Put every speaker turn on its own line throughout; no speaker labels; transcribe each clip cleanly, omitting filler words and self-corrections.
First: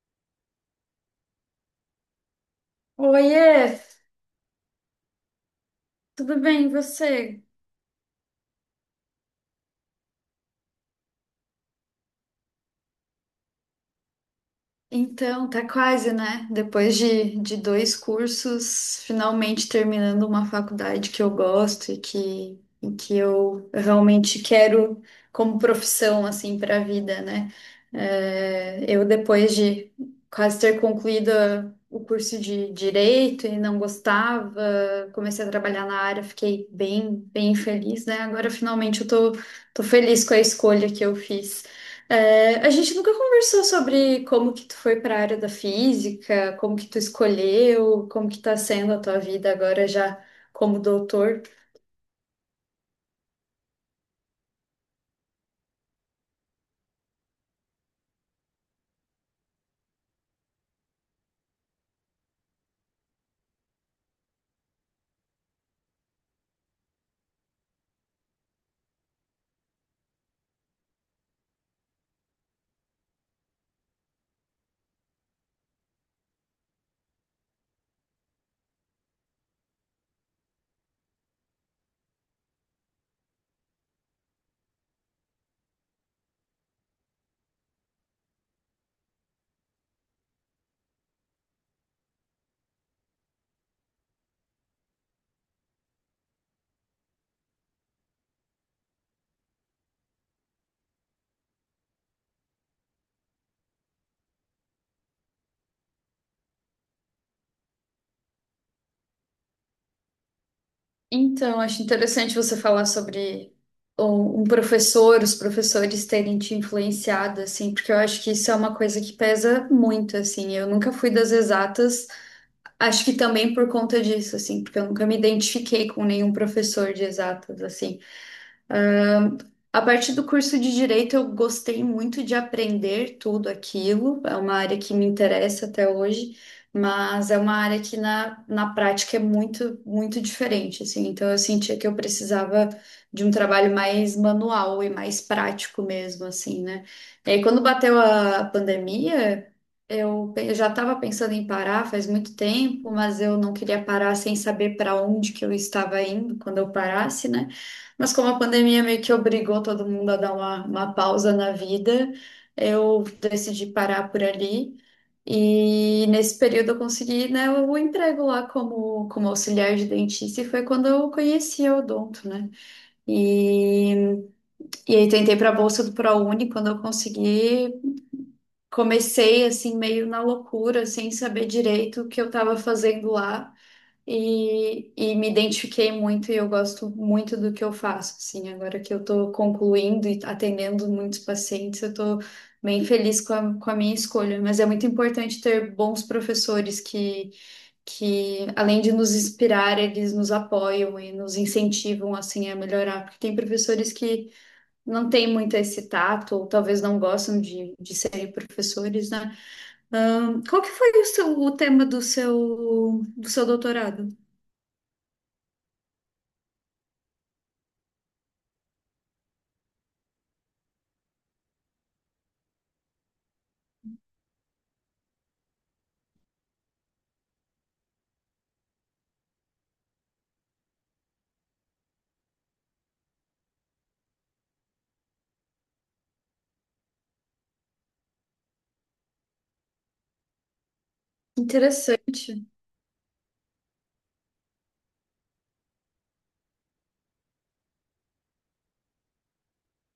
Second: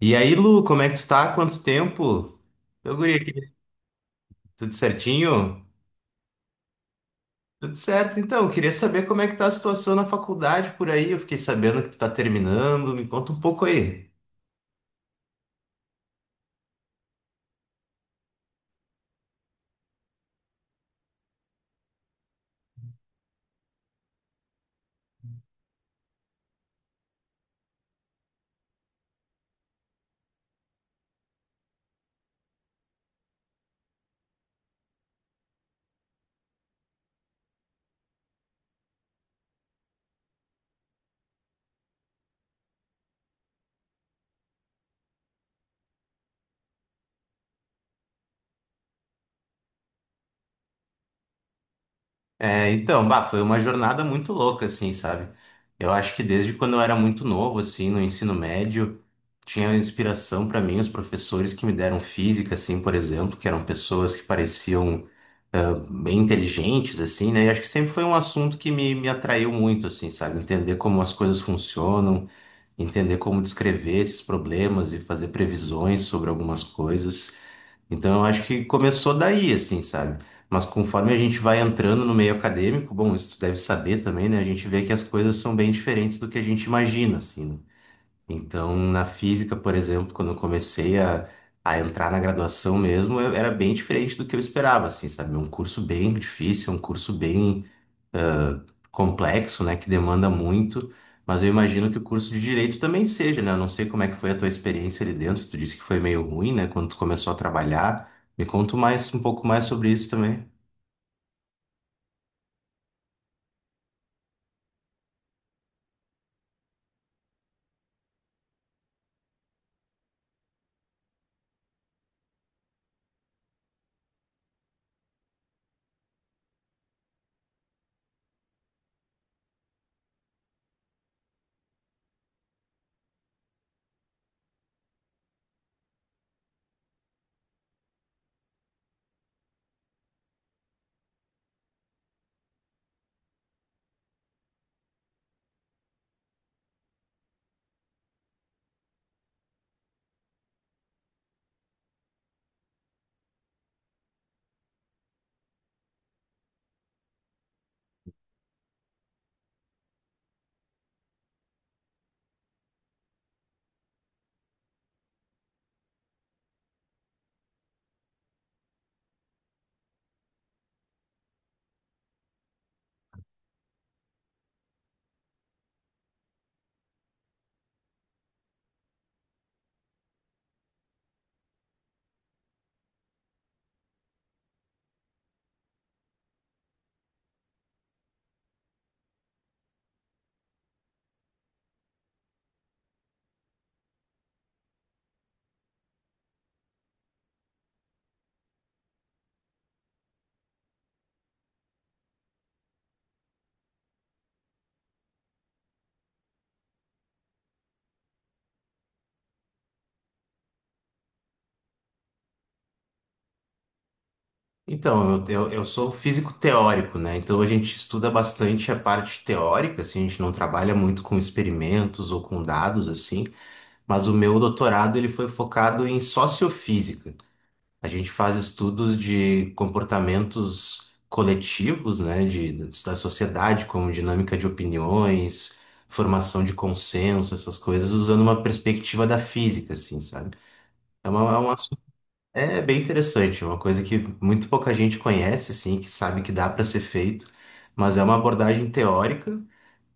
E aí, Lu, como é que tu tá? Quanto tempo? Ô, guri,
Oiê,
aqui, tudo certinho?
tudo bem, e você?
Tudo certo, então. Queria saber como é que tá a situação na faculdade por aí. Eu fiquei sabendo que tu tá terminando. Me conta um pouco aí.
Então, tá quase, né? Depois de dois cursos, finalmente terminando uma faculdade que eu gosto e que eu realmente quero como profissão, assim, para a vida, né? É, eu, depois de quase ter concluído o curso de Direito e não gostava, comecei a trabalhar na área, fiquei bem, bem feliz, né? Agora, finalmente, eu tô feliz com a escolha que eu fiz. É, a gente nunca conversou sobre como que tu foi para a área da física, como que tu escolheu, como que tá sendo a tua vida agora já como doutor.
É, então, bah, foi uma jornada muito louca, assim, sabe? Eu acho que desde quando eu era muito novo, assim, no ensino médio, tinha inspiração pra mim os professores que me deram física, assim, por exemplo, que eram pessoas que pareciam bem inteligentes, assim, né? E acho que sempre foi um assunto que me atraiu muito, assim, sabe? Entender como as coisas funcionam, entender como descrever esses problemas e fazer previsões sobre algumas coisas. Então, eu acho que começou daí, assim, sabe? Mas conforme a gente vai entrando no meio acadêmico, bom, isso tu deve saber também, né? A gente vê que as coisas são bem diferentes do que a gente imagina, assim, né? Então, na física, por exemplo, quando eu comecei a entrar na graduação mesmo, eu- era bem diferente do que eu esperava, assim, sabe? É um curso bem difícil, é um curso bem ah, complexo, né? Que demanda muito, mas eu imagino que o curso de direito também seja, né? Eu não sei como é que foi a tua experiência ali dentro, tu disse que foi meio ruim, né? Quando tu começou a trabalhar. Me conta mais um pouco mais sobre isso também.
Então, acho interessante você falar sobre um professor, os professores terem te influenciado, assim, porque eu acho que isso é uma coisa que pesa muito, assim. Eu nunca fui das exatas, acho que também por conta disso, assim, porque eu nunca me identifiquei com nenhum professor de exatas, assim. A partir do curso de direito, eu gostei muito de aprender tudo aquilo. É uma área que me interessa até hoje, mas é uma área que na prática é muito, muito diferente, assim. Então, eu sentia que eu precisava de um trabalho mais manual e mais prático mesmo, assim, né? E aí, quando bateu a pandemia, eu já estava pensando em parar faz muito tempo, mas eu não queria parar sem saber para onde que eu estava indo quando eu parasse, né? Mas como a pandemia meio que obrigou todo mundo a dar uma pausa na vida, eu decidi parar por ali. E nesse período eu consegui, né, o emprego lá como auxiliar de dentista e foi quando eu conheci a Odonto, né? E, e aí tentei para a bolsa do ProUni, quando eu consegui, comecei assim meio na loucura, sem saber direito o que eu estava fazendo lá e me identifiquei muito e eu gosto muito do que eu faço, assim, agora que eu estou concluindo e atendendo muitos pacientes, eu estou bem feliz com a minha escolha, mas é muito importante ter bons professores que, além de nos inspirar, eles nos apoiam e nos incentivam, assim, a melhorar, porque tem professores que não têm muito esse tato, ou talvez não gostam de serem professores, né? Qual que foi o tema do seu doutorado?
Então, eu sou físico teórico, né? Então a gente estuda bastante a parte teórica, assim, a gente não trabalha muito com experimentos ou com dados, assim, mas o meu doutorado ele foi focado em sociofísica. A gente faz estudos de comportamentos coletivos, né? De, da sociedade, como dinâmica de opiniões, formação de consenso, essas coisas, usando uma perspectiva da física, assim, sabe? É, uma, é um
Interessante.
é bem interessante, é uma coisa que muito pouca gente conhece, assim, que sabe que dá para ser feito, mas é uma abordagem teórica,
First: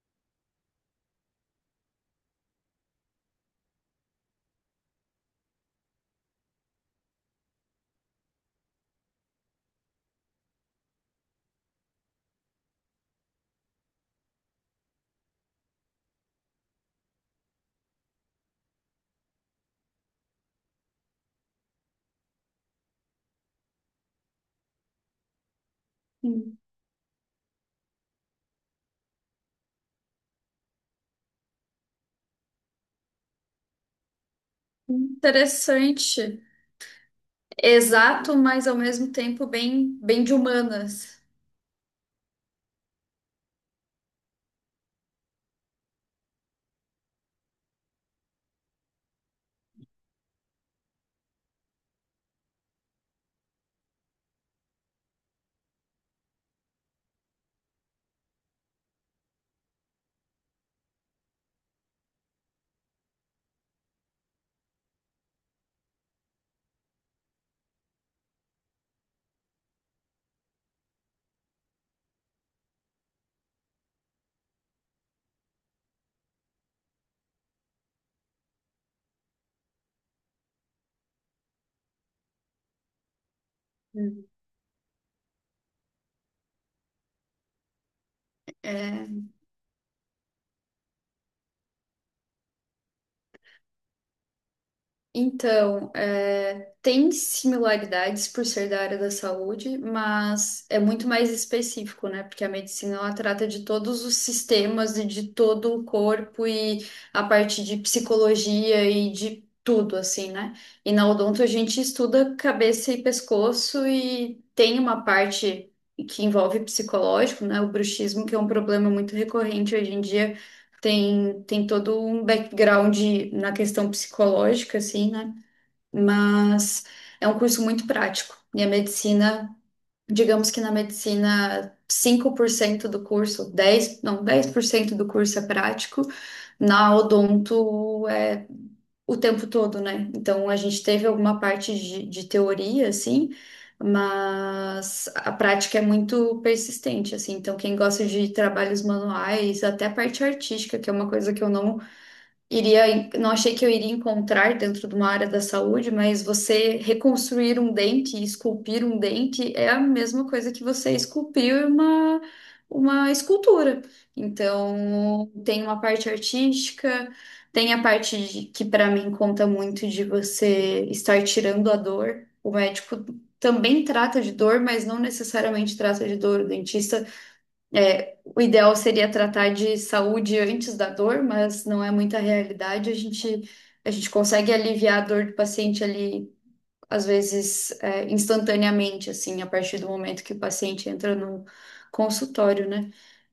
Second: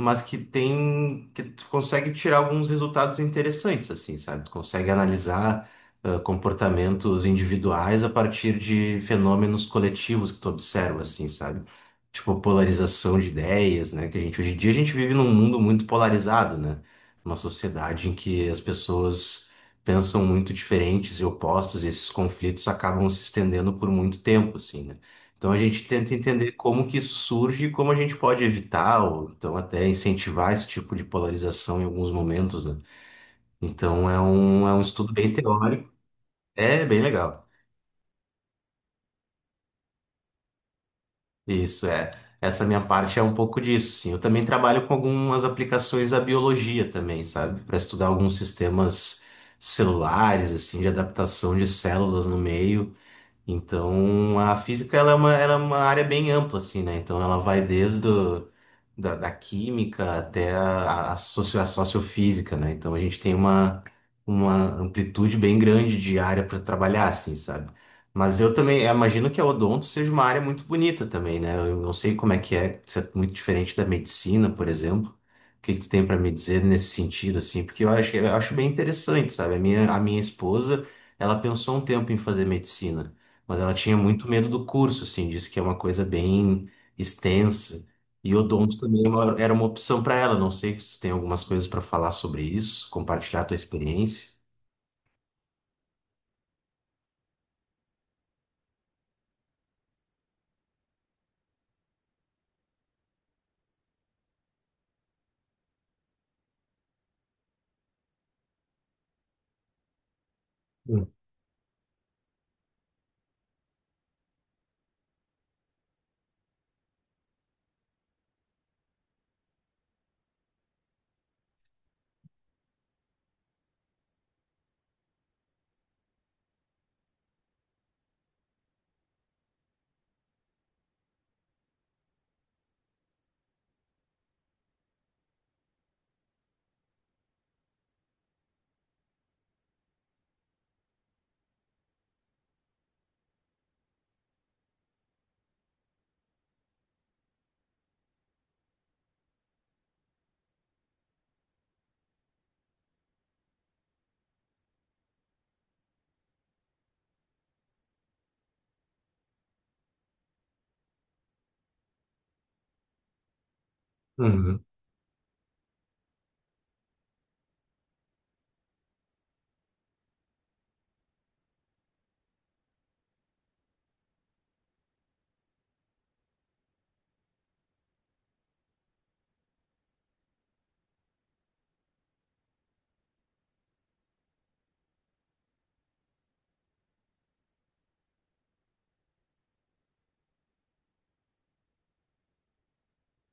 mas que tem, que tu consegue tirar alguns resultados interessantes, assim, sabe? Tu consegue analisar comportamentos individuais a partir de fenômenos coletivos que tu observa, assim, sabe? Tipo, polarização de ideias, né? Que a gente, hoje em dia, a gente vive num mundo muito polarizado, né? Uma sociedade em que as pessoas pensam muito diferentes e opostos, e esses conflitos acabam se estendendo por muito tempo, assim, né? Então a gente tenta entender
Hum.
como que isso surge e como a gente pode evitar, ou então até incentivar esse tipo de polarização em alguns momentos, né? Então é um estudo bem teórico,
Interessante.
é bem legal.
Exato, mas ao mesmo tempo bem, bem de humanas.
Isso é. Essa minha parte é um pouco disso, sim. Eu também trabalho com algumas aplicações à biologia também, sabe? Para estudar alguns sistemas celulares, assim, de adaptação de células no meio. Então, a física ela é uma área bem ampla, assim, né? Então, ela vai desde o, da química até a, socio, a sociofísica, né? Então, a gente tem uma amplitude bem grande de área para trabalhar, assim, sabe? Mas eu também eu imagino que a odonto seja uma área muito bonita também, né? Eu não sei como é que é, se é muito diferente da medicina, por exemplo. O que que tu tem para me dizer nesse sentido, assim? Porque eu acho bem interessante, sabe? A minha esposa, ela pensou um tempo em fazer medicina. Mas ela tinha
Hum.
muito medo do curso, assim, disse que é uma coisa bem extensa. E odonto também é uma- era uma opção para ela. Não sei se tu tem algumas coisas para falar sobre isso, compartilhar a tua experiência.
Então, é, tem similaridades por ser da área da saúde, mas é muito mais específico, né? Porque a medicina ela trata de todos os sistemas e de todo o corpo e a parte de psicologia e de tudo, assim, né? E
Hum,
na odonto a gente estuda cabeça e pescoço e tem uma parte que envolve psicológico, né? O bruxismo, que é um problema muito recorrente hoje em dia tem todo um background na questão psicológica, assim, né? Mas é um curso muito prático. E a medicina, digamos que na medicina, 5% do curso, 10 não, 10% do curso é prático, na odonto é o tempo todo, né? Então a gente teve alguma parte de teoria, assim. Mas a prática é muito persistente, assim. Então, quem gosta de trabalhos manuais, até a parte artística, que é uma coisa que eu não não achei que eu iria encontrar dentro de uma área da saúde, mas você reconstruir um dente, esculpir um dente é a mesma coisa que você esculpir uma escultura.
uhum.
Então, tem uma parte artística, tem que para mim conta muito de você estar tirando a dor. O médico também trata de dor, mas não necessariamente trata de dor. O dentista é, o ideal seria tratar de saúde antes da dor, mas não é muita realidade. A gente consegue aliviar a dor do paciente ali, às vezes, é, instantaneamente, assim, a partir do momento que o paciente entra no consultório, né?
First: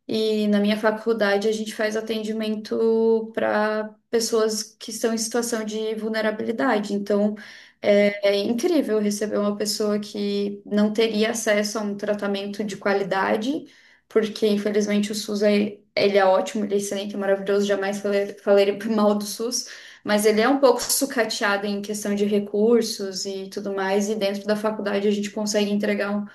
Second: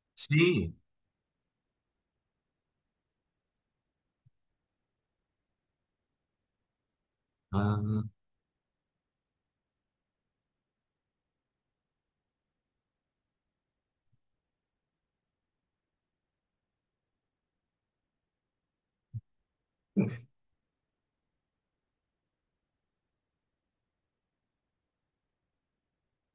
E na
Sim.
minha faculdade a gente faz atendimento para pessoas que estão em situação de vulnerabilidade. Então
Ah,
é incrível receber uma pessoa que não teria acesso a um tratamento de qualidade, porque infelizmente o SUS é, ele é ótimo, ele é excelente, é maravilhoso, jamais falei mal do SUS, mas ele é um pouco sucateado em questão de recursos e tudo mais, e dentro da faculdade a gente consegue entregar um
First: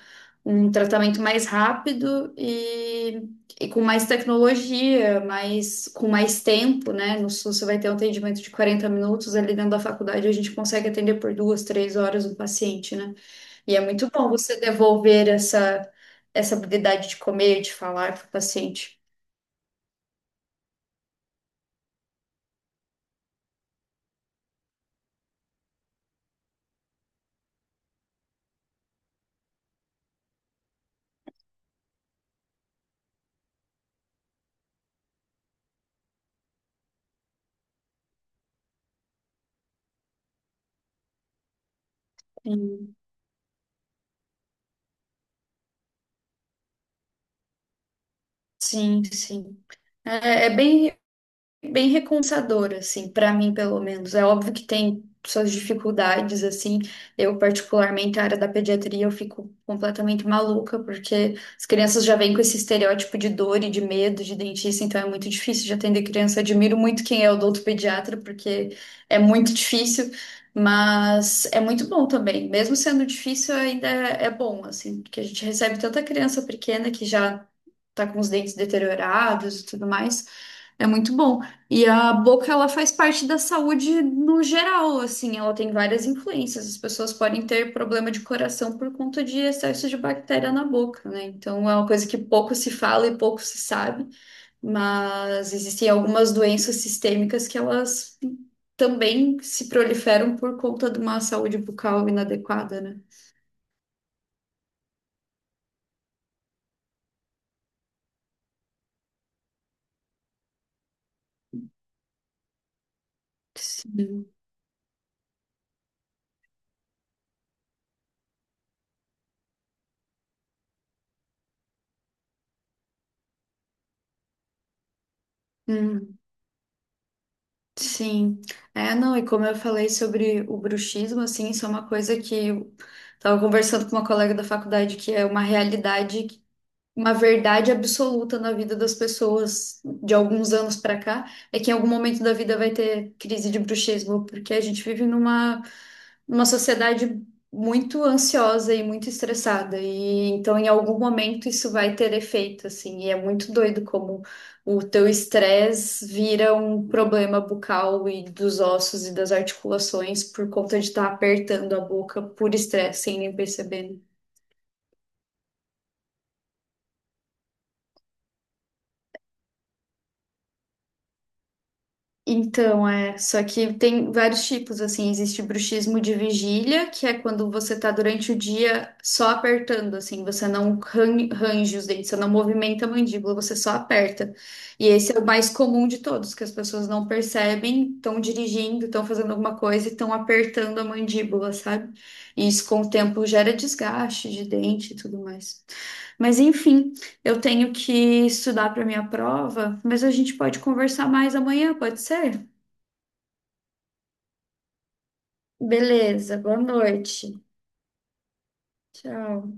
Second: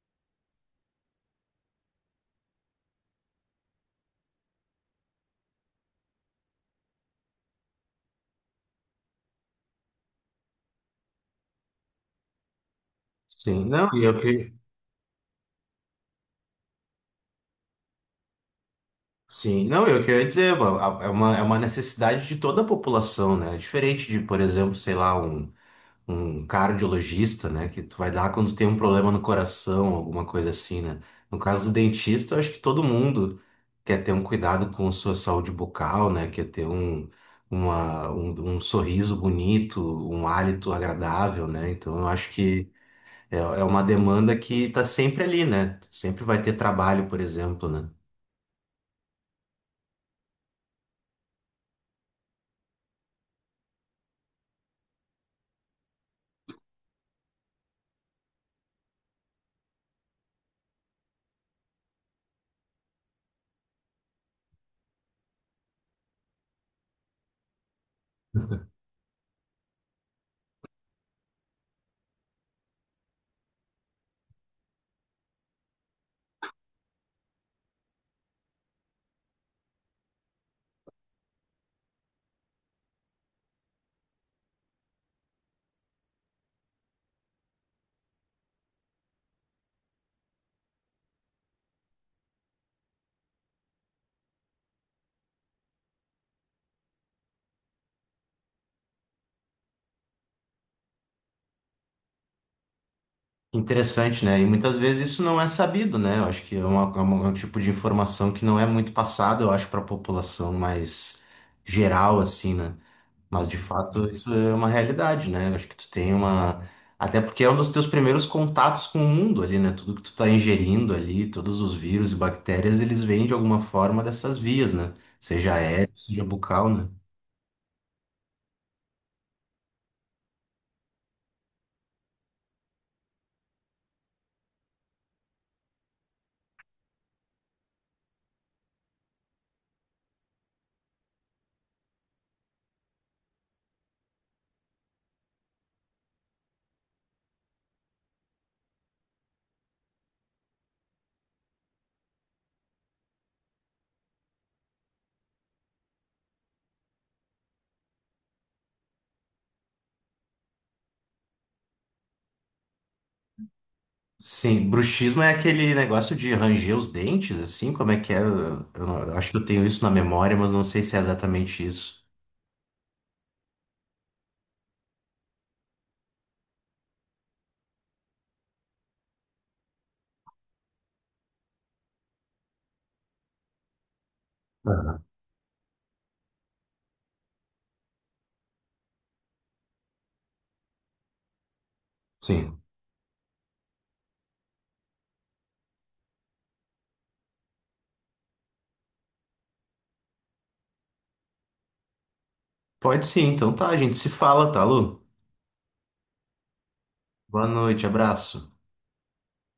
um tratamento mais rápido e com mais tecnologia, mais, com mais tempo, né? No SUS você vai ter um atendimento de 40 minutos, ali dentro da faculdade a gente consegue atender por duas, 3 horas um paciente, né?
sim.
E é
Não, e
muito
eu
bom
que...
você devolver essa habilidade de comer, de falar para o paciente.
Sim, não, eu que eu queria dizer, é uma necessidade de toda a população, né? É diferente de, por exemplo, sei lá, um cardiologista, né? Que tu vai dar quando tem um problema no coração, alguma coisa assim, né? No caso do dentista, eu acho que todo mundo quer ter um cuidado com sua saúde bucal, né? Quer ter um sorriso bonito, um hálito agradável, né? Então eu acho que
Sim,
é uma demanda que tá sempre ali, né? Sempre vai ter trabalho, por exemplo, né?
sim. Sim. É bem, bem recompensador, assim, para mim, pelo menos. É óbvio que tem suas dificuldades, assim. Eu, particularmente, a área da pediatria, eu fico completamente maluca, porque as crianças já vêm com esse estereótipo de dor e de medo de dentista, então é muito difícil de atender criança. Admiro muito quem é odontopediatra, porque é muito difícil. Mas é muito bom também. Mesmo sendo difícil, ainda é bom, assim, porque a gente recebe tanta criança pequena que já tá com os dentes deteriorados e tudo mais. É muito bom. E a boca, ela faz parte da saúde no geral, assim, ela tem várias influências. As pessoas podem ter problema de coração por conta de excesso de bactéria na boca, né? Então é uma coisa que pouco se fala e pouco se sabe, mas existem algumas doenças sistêmicas que elas também se proliferam por conta de uma saúde bucal inadequada, né?
Interessante, né? E muitas vezes isso não é sabido, né? Eu acho que é, uma, é um tipo de informação que não é muito passada, eu acho, para a população mais geral, assim, né? Mas de fato
Sim.
isso é uma realidade, né? Eu acho que tu tem uma. Até porque é um dos teus primeiros contatos com o mundo ali, né? Tudo que tu tá ingerindo ali, todos os vírus e bactérias, eles vêm de alguma forma dessas vias, né? Seja aéreo, seja bucal, né?
Sim, é, não, e como eu falei sobre o bruxismo, assim, isso é uma coisa que eu estava conversando com uma colega da faculdade, que é uma realidade, uma verdade absoluta na vida das pessoas de alguns anos pra cá é que em algum momento da vida vai ter crise de bruxismo, porque a gente vive numa sociedade muito ansiosa e muito estressada, e então em algum momento isso vai ter efeito, assim, e é muito doido como o teu estresse vira um problema bucal e dos ossos e das articulações por conta de estar apertando a boca por estresse sem nem perceber, né?
Sim, bruxismo é aquele negócio de ranger os dentes, assim, como é que é? Eu não- eu acho que eu tenho isso na memória, mas não sei se é exatamente isso.
Então, é, só que tem vários tipos, assim, existe bruxismo de vigília, que é quando você tá durante o dia só apertando, assim, você não ran- range os dentes, você não movimenta a mandíbula, você só aperta. E
Aham.
esse é o mais comum de todos, que as pessoas não percebem, estão dirigindo, estão fazendo alguma coisa e estão apertando a mandíbula, sabe? E
Sim.
isso com o tempo gera desgaste de dente e tudo mais. Mas enfim. Eu tenho que estudar para minha prova, mas a gente pode conversar mais amanhã, pode ser?
Pode sim, então tá, a gente se fala, tá, Lu?
Beleza, boa noite.
Boa noite, abraço.
Tchau.